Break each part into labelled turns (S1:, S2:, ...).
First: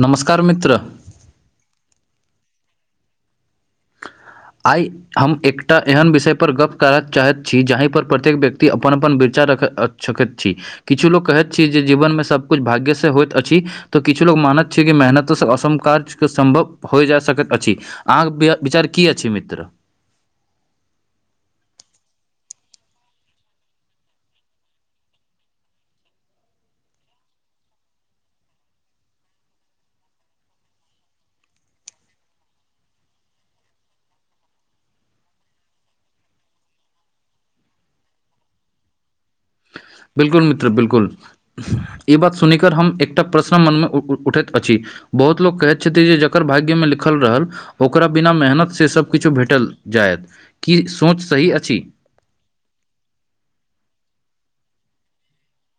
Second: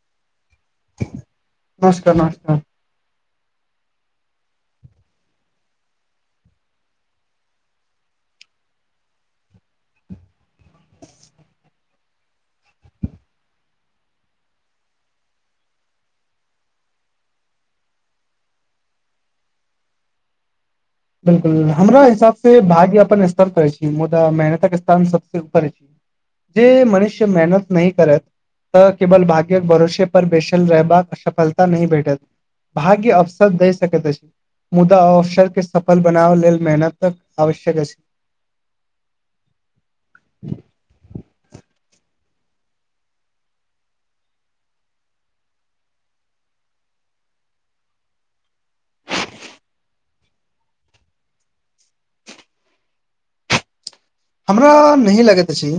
S1: नमस्कार मित्र।
S2: नमस्कार नमस्कार।
S1: आइ। हम एकटा एहन विषयपर गप्प करय चाहैत छ जाहिपर प्रत्येक व्यक्ति अपन अपन विचार रख सकैत छी किछु लोको कहैत छी जे जीवनमे सभकुछु भाग्यसँ होयइत अछि तऽ किछु लोग मानैत छै कि मेहनतसँ असम काज सम्भव होइ जा सकैत छै अहाँकेँ विचार की अछि मित्र
S2: बिल्कूल हमरा हिसाब से भाग्य अपन स्तर करै छी मुदा मेहनतक स्थान सभ सँ करै छी जे मनुष्य मेहनत नहि करैत। तऽ केवल भाग्य्यक भरोसे पर बेसल रहबाक सफलता नहि भेठे भाग्य अवसर दै सक मुदा अवसर के सफल बनाव लेल मेहनत तक आवश्यक अछि।
S1: बिल्कुल मित्र बिल्कुल। ए बात सुनिक हम एकटा प्रश्न मनमे उठैत अछि बहुत लोक कहैत छथिन जे जकर भाग्य मे लिखल रहल। ओकरा बिना मेहनत सभ किछु भेटल जायत की सोच सही अछि
S2: हमरा नहि लगैत अछि।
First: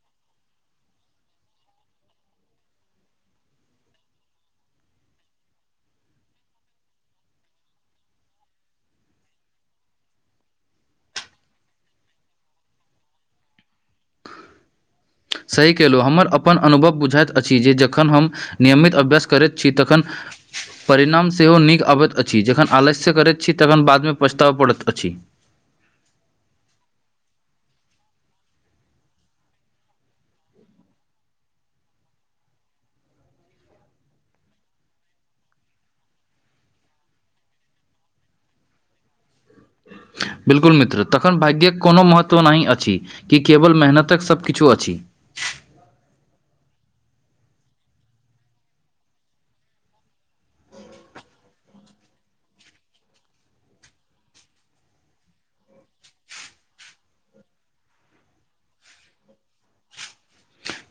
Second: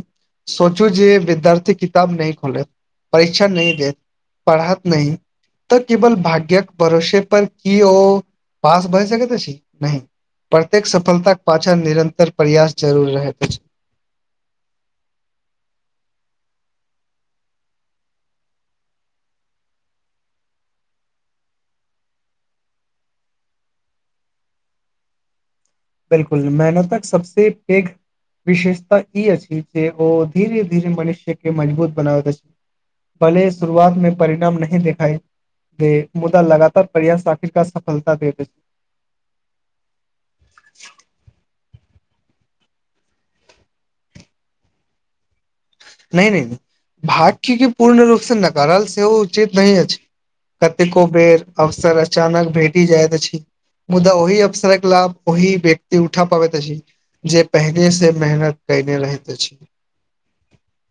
S2: सोचो जे विद्यार्थी किताब नहि खोलैत परीक्षा नहि दे पढ़त नहि। तऽ केवल भाग्य्य कऽ भरोसे पर की ओ पास भए सकत अछि नहि प्रत्येक सफलताक पछाँ निरन्तर प्रयास जरूर रहत
S1: सही केलहुँ हमर अपन अनुभव बुझाइ अछि जे जखन हम नियमित अभ्यास करैत छी तखन। परिणाम सेहो नीक आबैत अछि जखन आलस्य करैत छै तखन बाद मे पछताब पड़ैत अछि
S2: बिल्कूल मैहनतक सभ सँ पेघ विशेषता ई अछि जे ओ धीरे धीरे मनुष्य क मजबूत बनाबैत अछि भले शुरुआत मे परिणाम नहि देखा जे मुदा लगतार प्रयास आखिरकार सफलता दे
S1: बिल्कुल मित्र तखन भाग्य्यक कोनो महत्व नहि अछि। कि केवल मेहनतक सभ किछु अछि
S2: नहि नहि भाग्य के पूर्ण रूप से नकार सेहो उचित नहि अछि कतेको बेर अवसर अचानक भेटि जाइत अछि। मुदा ओहि अवसरक लाभ ओहि व्यक्ती उठा पाबेत अछि। जे पहिने से मेहनत केने रहते छै।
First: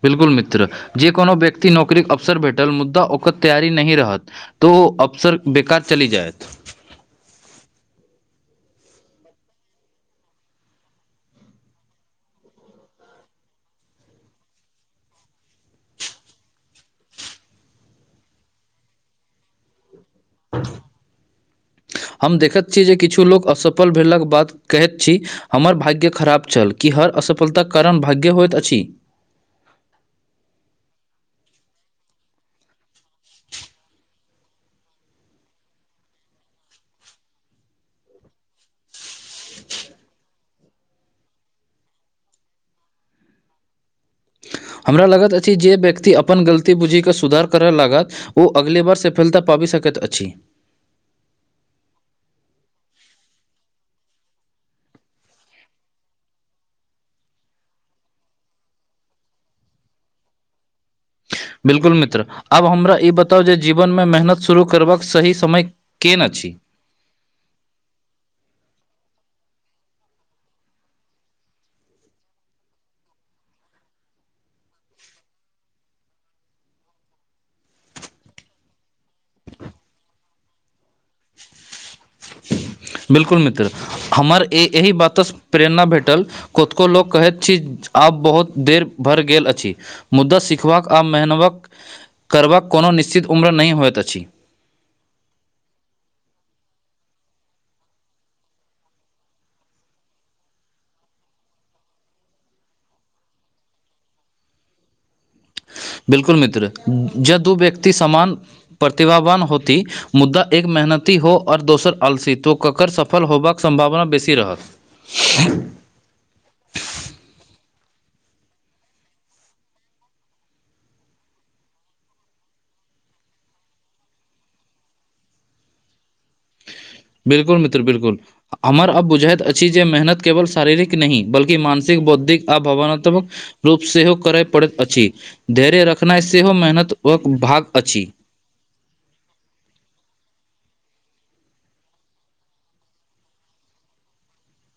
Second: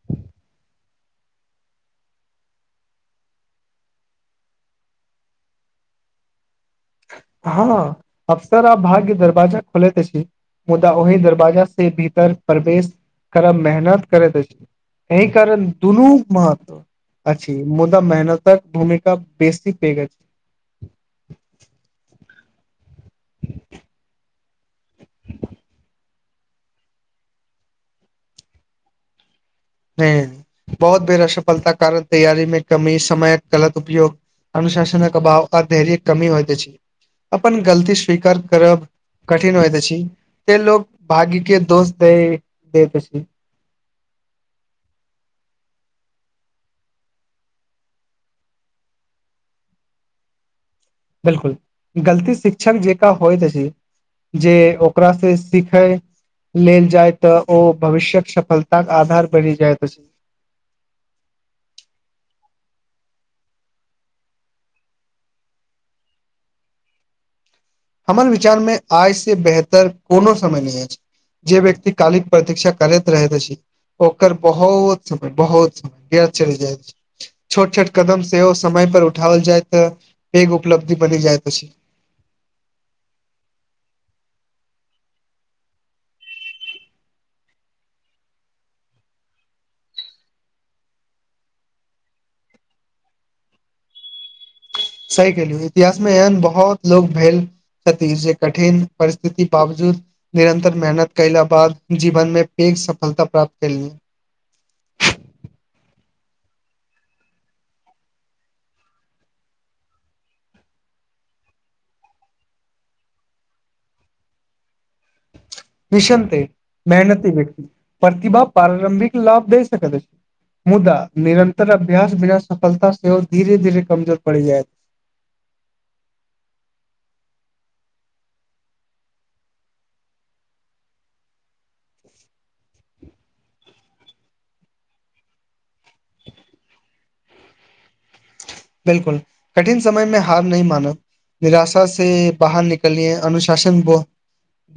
S1: बिल्कुल मित्र जे कोनो व्यक्ति नौकरी के अवसर भेटल मुद्दा ओकर तैयारी नहि रहत। त अवसर बेकार चली जायत
S2: ह अवसर आ भाग्य दरवाजा खोलेत अछी मुदा ओहि दरवाजा से भीतर प्रवेश करब मेहनत कर एहि कारण दुनू महत्व। अछि मुदा मेहनतक भूमिका बेसी पेघ छै।
S1: [unintelligible] हम देखैत छी जे किछु लोक असफल भेलाक बात कहैत छी हमर भाग्य खराब छल कि हर असफलताक कारण भाग्य होइत छै
S2: बहुत बेर असफलता कारण तैयारी मे कमी समय गलत उपयोग अनुशासनक अभाव आ धैर्य कमी होइत अछि अपन गलती स्वीकार करब। कठिन होइत छै त लोग भाग्य के दोष दैत छै
S1: हमरा लागैत अछि जे व्यक्ति अपन गलती बूझीके सुधार करय लागत। आ अगले बार सफलता पाबि सकैत अछि
S2: बिल्कूल गलती शिक्षक जेका होइत छै जे ओकरा से सिखै। लेल जाय तऽ ओ भविष्य्यक सफलताक के आधार बनि जाय
S1: बिल्कूल मित्र आब हमरा ई बताउ जे जीवन मे मेहनत शुरू करबाक सही समय केना अछि।
S2: हमर विचार मे आइ से बेहतर कोनो समय नहि अछि ज व्यक्तति कालिक प्रतिक्षा करैत रहैत अछि ओकर बहुत बहुत छोट छोट कदम सेहो समय पर उठावल जाय तऽ पेघ उपलब्धि बनि जाइत अछि
S1: बिल्कुल मित्र हमर ए एहि बात स प्रेरणा भेटल कतको लोक कहैत छी आब बहुत देर भरि गेल अछि मुद्दा सिखबाक मेहनवक करबा कऽ कोनो निश्चित उम्र नहि होइत अछि।
S2: सही केलिय इतिहास मे एहन बहुत लोग भेल छथिती जे कठिन परिस्थिति बावजूद निरन्तर मेहनत कला बाद जीवन मे पघ सफलता प्राप्त करली।
S1: बिल्कुल मित्र जदू व्यक्ती समान प्रतिभावान होती मुद्दा एक मेहनती हो औ दोसर आलसी तो ककर सफल होबाक संभावना बेसी रहत [unintelligible]
S2: निशन्ते मेहनती व्यक्त प्रतिभा प्रारंभिक लाभ दै सकैत छैय। मुदा निरन्तर अभ्यास बिना सफलता सेहो धीरे धीरे कमजोर पड़ि जाय तऽ
S1: बिल्कूल मित्र बिल्कूल हमर अब बुझायइत अछि जे मेहनत केवल शारीरिक नहि बल्मानसिक बौद्धिक आ भावनात्मक रूप सेहो करय पड़ैत अछि। धैर्य रखना। इ सेहो मेहनतक भाग अछि।
S2: बिल्कूल कठिन समयमे हार नहि मानु। निराशा से बाहर निकलियए अनुशासन ब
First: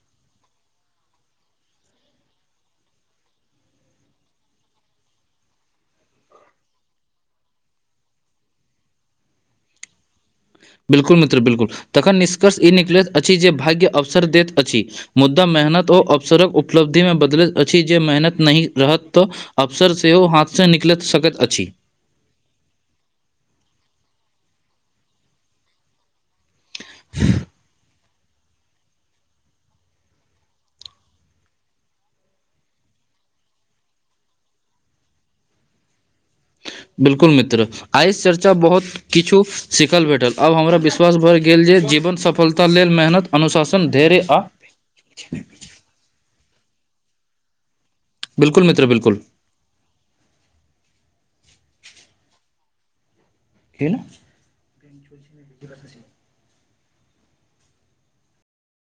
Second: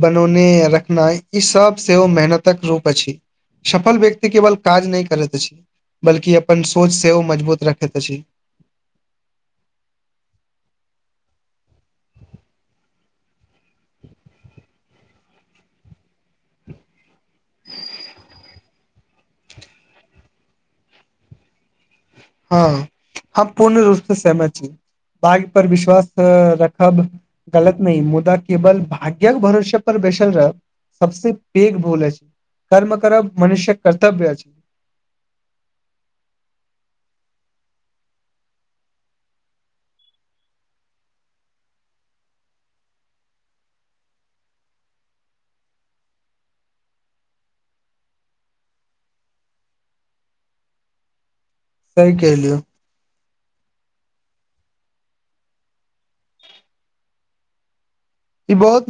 S2: बनौने य रखना ई सभ सेहो मेहनतक रूप अछि। सफल व्यक्ति केवल काज नहि करैत अछि बल्कि अपन सोच सेहो मजबूत रखैत अछि।
S1: बिल्कु मित्र बिल्कूल तखन निष्कर्ष ई निकलैत अछि जे भाग्य अवसर दैत अछि। मुद्दा मेहनत ओ अवसरक उपलब्धि मे बदलैत अछि जे मेहनत नहि रहत अफसर सेहो हाथ सँ निकलि सकैत अछि।
S2: ह हम पूर्ण रूप से सहमति छी भाग पर विश्वास रखब गलत नहि मुदा केवल भाग्य्यक भरषे पर बैसल रह सभ सँ पेघ भोल छैय। कर्म करब मनुष्यक कर्तव्य अछि।
S1: बिल्कूल मित्र आइस चर्चा बहुत किछु सिखल भेटल आब हमरा विश्वास भऽ गेल जे जीवन सफलता लेल मेहन अनुशासन धैर्य बिल्कूल मित्र बिल्कूल
S2: कि कलिय
S1: हना। [unintelligible]
S2: बहुत